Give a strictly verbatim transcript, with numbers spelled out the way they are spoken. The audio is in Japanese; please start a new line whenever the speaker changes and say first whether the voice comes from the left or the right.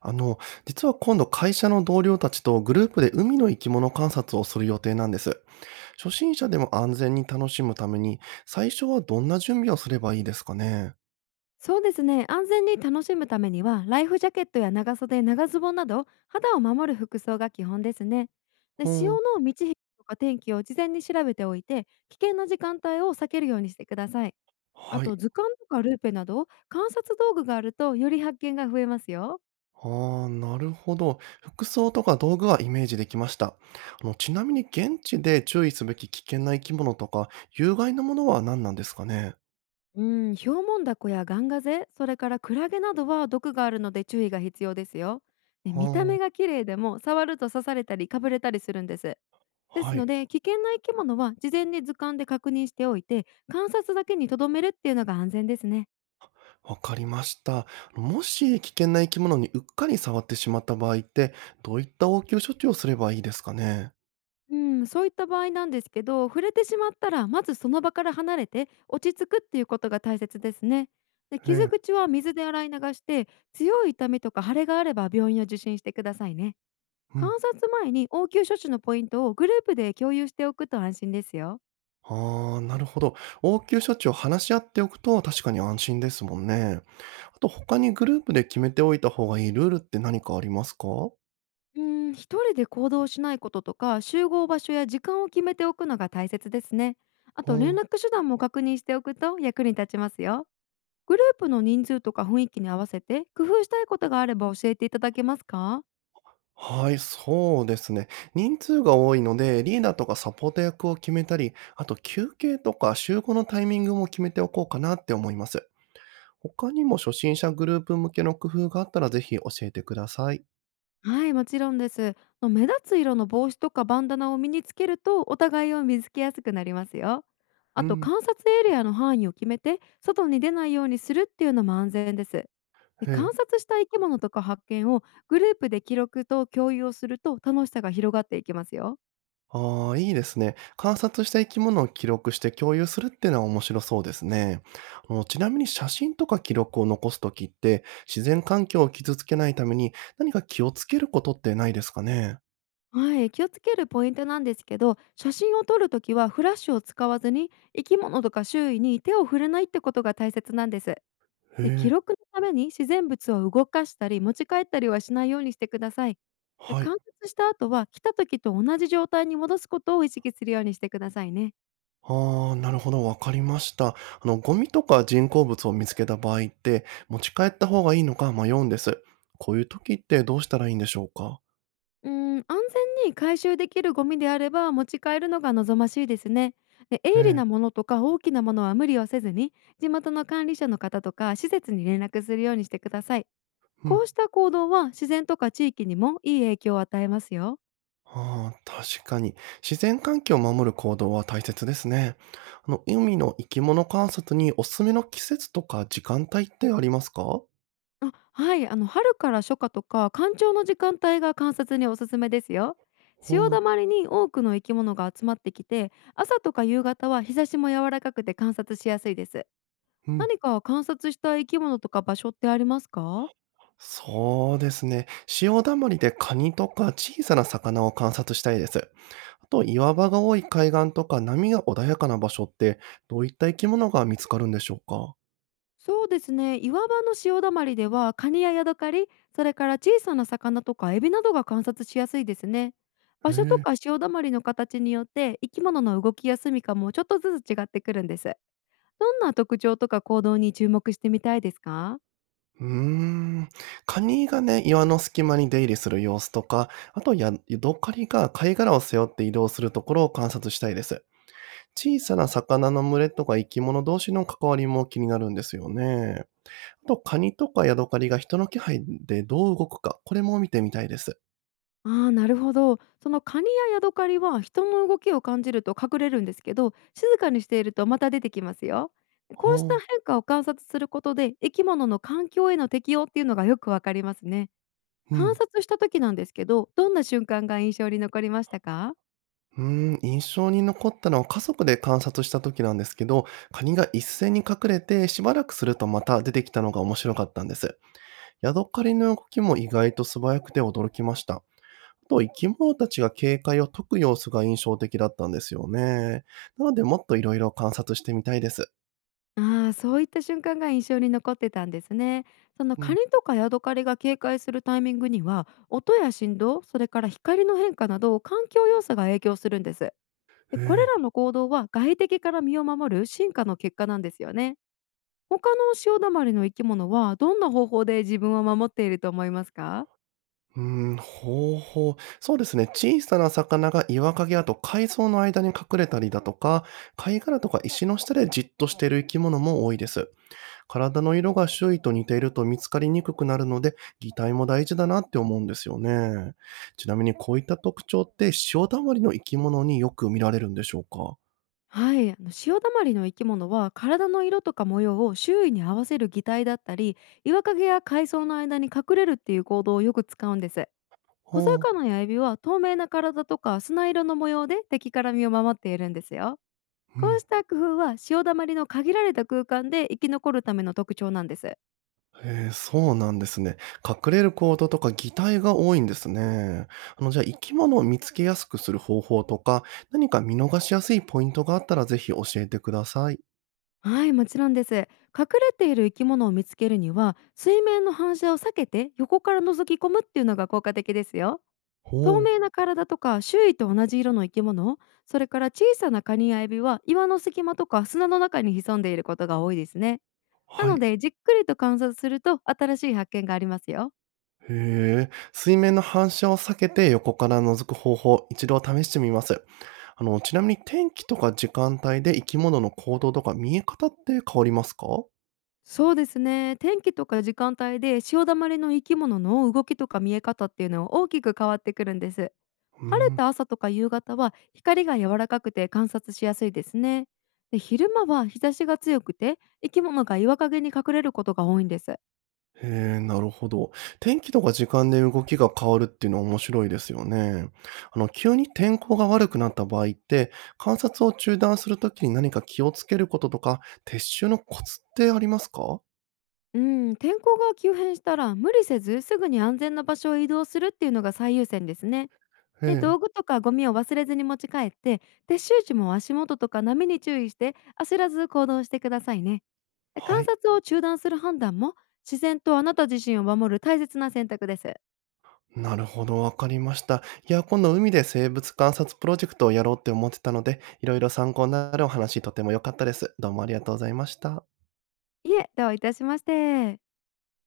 right: あの、実は今度会社の同僚たちとグループで海の生き物観察をする予定なんです。初心者でも安全に楽しむために、最初はどんな準備をすればいいですかね。
left: そうですね。安全に楽しむためには、ライフジャケットや長袖、長ズボンなど、肌を守る服装が基本ですね。で、
right: うん。
left: 潮の満ち引きとか天気を事前に調べておいて、危険な時間帯を避けるようにしてください。あ
right: は
left: と、
right: い。
left: 図鑑とかルーペなど、観察道具があると、より発見が増えますよ。
right: ああ、なるほど。服装とか道具はイメージできました。あの、ちなみに現地で注意すべき危険な生き物とか、有害なものは何なんですかね。
left: うん、ヒョウモンダコやガンガゼ、それからクラゲなどは毒があるので注意が必要ですよ。で、
right: あ
left: 見た目
right: あ、
left: が綺麗でも、触ると刺されたり、かぶれたりするんです。で
right: は
left: すの
right: い。
left: で、危険な生き物は事前に図鑑で確認しておいて、観察だけにとどめるっていうのが安全ですね。
right: わかりました。もし危険な生き物にうっかり触ってしまった場合って、どういった応急処置をすればいいですかね？
left: うん、そういった場合なんですけど、触れてしまったら、まずその場から離れて落ち着くっていうことが大切ですね。で、
right: え
left: 傷
right: え、
left: 口は水で洗い流して、強い痛みとか腫れがあれば病院を受診してくださいね。
right: う
left: 観
right: ん。
left: 察前に応急処置のポイントをグループで共有しておくと安心ですよ。
right: ああ、なるほど。応急処置を話し合っておくと確かに安心ですもんね。あと他にグループで決めておいた方がいいルールって何かありますか？
left: うーん、一人で行動しないこととか、集合場所や時間を決めておくのが大切ですね。あ
right: う
left: と、連
right: ん。
left: 絡手段も確認しておくと役に立ちますよ。グループの人数とか雰囲気に合わせて工夫したいことがあれば教えていただけますか？
right: はい、そうですね。人数が多いので、リーダーとかサポート役を決めたり、あと休憩とか集合のタイミングも決めておこうかなって思います。他にも初心者グループ向けの工夫があったらぜひ教えてください。
left: はい、もちろんです。あの、目立つ色の帽子とかバンダナを身につけるとお互いを見つけやすくなりますよ。
right: う
left: あと、
right: ん。
left: 観察エリアの範囲を決めて外に出ないようにするっていうのも安全です。で、
right: へ
left: 観
right: え。
left: 察した生き物とか発見をグループで記録と共有をすると楽しさが広がっていきますよ。
right: ああ、いいですね。観察した生き物を記録して共有するっていうのは面白そうですね。あのちなみに写真とか記録を残すときって、自然環境を傷つけないために何か気をつけることってないですかね。
left: はい、気をつけるポイントなんですけど、写真を撮るときはフラッシュを使わずに、生き物とか周囲に手を触れないってことが大切なんです。
right: へ
left: で、記
right: え。
left: 録のために自然物を動かしたり持ち帰ったりはしないようにしてください。で、
right: は
left: 観
right: い。
left: 察した後は来た時と同じ状態に戻すことを意識するようにしてくださいね。
right: ああ、なるほど。わかりました。あの、ゴミとか人工物を見つけた場合って、持ち帰った方がいいのか迷うんです。こういう時ってどうしたらいいんでしょうか。
left: うーん、安全に回収できるゴミであれば持ち帰るのが望ましいですね。で、
right: へ
left: 鋭利
right: え。
left: なものとか大きなものは無理をせずに、地元の管理者の方とか施設に連絡するようにしてください。
right: う
left: こ
right: ん。
left: うした行動は自然とか地域にもいい影響を与えますよ。
right: ああ、確かに。自然環境を守る行動は大切ですね。あの、海の生き物観察におすすめの季節とか時間帯ってありますか。
left: あ、はい、あの、春から初夏とか干潮の時間帯が観察におすすめですよ。潮
right: ほ
left: だ
right: う。
left: まりに多くの生き物が集まってきて、朝とか夕方は日差しも柔らかくて観察しやすいです。
right: うん。
left: 何か観察した生き物とか場所ってありますか？
right: そうですね。潮だまりでカニとか小さな魚を観察したいです。あと、岩場が多い海岸とか波が穏やかな場所って、どういった生き物が見つかるんでしょうか。
left: そうですね、岩場の潮だまりではカニやヤドカリ、それから小さな魚とかエビなどが観察しやすいですね。
right: へ
left: 場所と
right: え。
left: か潮だまりの形によって、生き物の動きや住みかもちょっとずつ違ってくるんです。どんな特徴とか行動に注目してみたいですか？
right: うーん。カニがね、岩の隙間に出入りする様子とか、あとやヤドカリが貝殻を背負って移動するところを観察したいです。小さな魚の群れとか生き物同士の関わりも気になるんですよね。あと、カニとかヤドカリが人の気配でどう動くか、これも見てみたいです。
left: ああ、なるほど。そのカニやヤドカリは人の動きを感じると隠れるんですけど、静かにしているとまた出てきますよ。こうし
right: ほ
left: た
right: う。
left: 変化を観察することで、生き物の環境への適応っていうのがよくわかりますね。
right: う
left: 観
right: ん。
left: 察した時なんですけど、どんな瞬間が印象に残りましたか？
right: うーん、印象に残ったのは家族で観察した時なんですけど、カニが一斉に隠れてしばらくするとまた出てきたのが面白かったんです。ヤドカリの動きも意外と素早くて驚きました。あと、生き物たちが警戒を解く様子が印象的だったんですよね。なので、もっといろいろ観察してみたいです。
left: ああ、そういった瞬間が印象に残ってたんですね。その
right: う
left: カ
right: ん。
left: ニとかヤドカリが警戒するタイミングには、音や振動、それから光の変化など環境要素が影響するんです。で、
right: へ
left: これ
right: え。
left: らの行動は外敵から身を守る進化の結果なんですよね。他の潮だまりの生き物はどんな方法で自分を守っていると思いますか？
right: うん、ほうほう。そうですね。小さな魚が岩陰やと海藻の間に隠れたりだとか、貝殻とか石の下でじっとしている生き物も多いです。体の色が周囲と似ていると見つかりにくくなるので、擬態も大事だなって思うんですよね。ちなみにこういった特徴って潮だまりの生き物によく見られるんでしょうか。
left: はい、あの、潮だまりの生き物は体の色とか模様を周囲に合わせる擬態だったり、岩陰や海藻の間に隠れるっていう行動をよく使うんです。
right: ほ
left: 小魚やエビは透明な体とか砂色の模様で敵から身を守っているんですよ。
right: う。う
left: こう
right: ん。
left: した工夫は潮だまりの限られた空間で生き残るための特徴なんです。
right: へえ、そうなんですね。隠れる行動とか擬態が多いんですね。あの、じゃあ生き物を見つけやすくする方法とか、何か見逃しやすいポイントがあったらぜひ教えてください。
left: はい、もちろんです。隠れている生き物を見つけるには、水面の反射を避けて横から覗き込むっていうのが効果的ですよ。透
right: ほう。
left: 明な体とか周囲と同じ色の生き物、それから小さなカニやエビは岩の隙間とか砂の中に潜んでいることが多いですね。な
right: は
left: の
right: い。
left: で、じっくりと観察すると新しい発見がありますよ。
right: へえ、水面の反射を避けて横から覗く方法、一度試してみます。あの、ちなみに天気とか時間帯で生き物の行動とか見え方って変わりますか？
left: そうですね、天気とか時間帯で潮だまりの生き物の動きとか見え方っていうのは大きく変わってくるんです。
right: う
left: 晴れ
right: ん。
left: た朝とか夕方は光が柔らかくて観察しやすいですね。で、昼間は日差しが強くて、生き物が岩陰に隠れることが多いんです。
right: へえ、なるほど。天気とか時間で動きが変わるっていうのは面白いですよね。あの、急に天候が悪くなった場合って、観察を中断するときに何か気をつけることとか、撤収のコツってありますか？
left: うん、天候が急変したら無理せずすぐに安全な場所を移動するっていうのが最優先ですね。
right: え
left: で、道
right: え、
left: 具とかゴミを忘れずに持ち帰って、撤収時も足元とか波に注意して、焦らず行動してくださいね。で、
right: は
left: 観
right: い。
left: 察を中断する判断も、自然とあなた自身を守る大切な選択です。
right: なるほど、わかりました。いや、今度海で生物観察プロジェクトをやろうって思ってたので、いろいろ参考になるお話とても良かったです。どうもありがとうございました。
left: いえ、どういたしまして。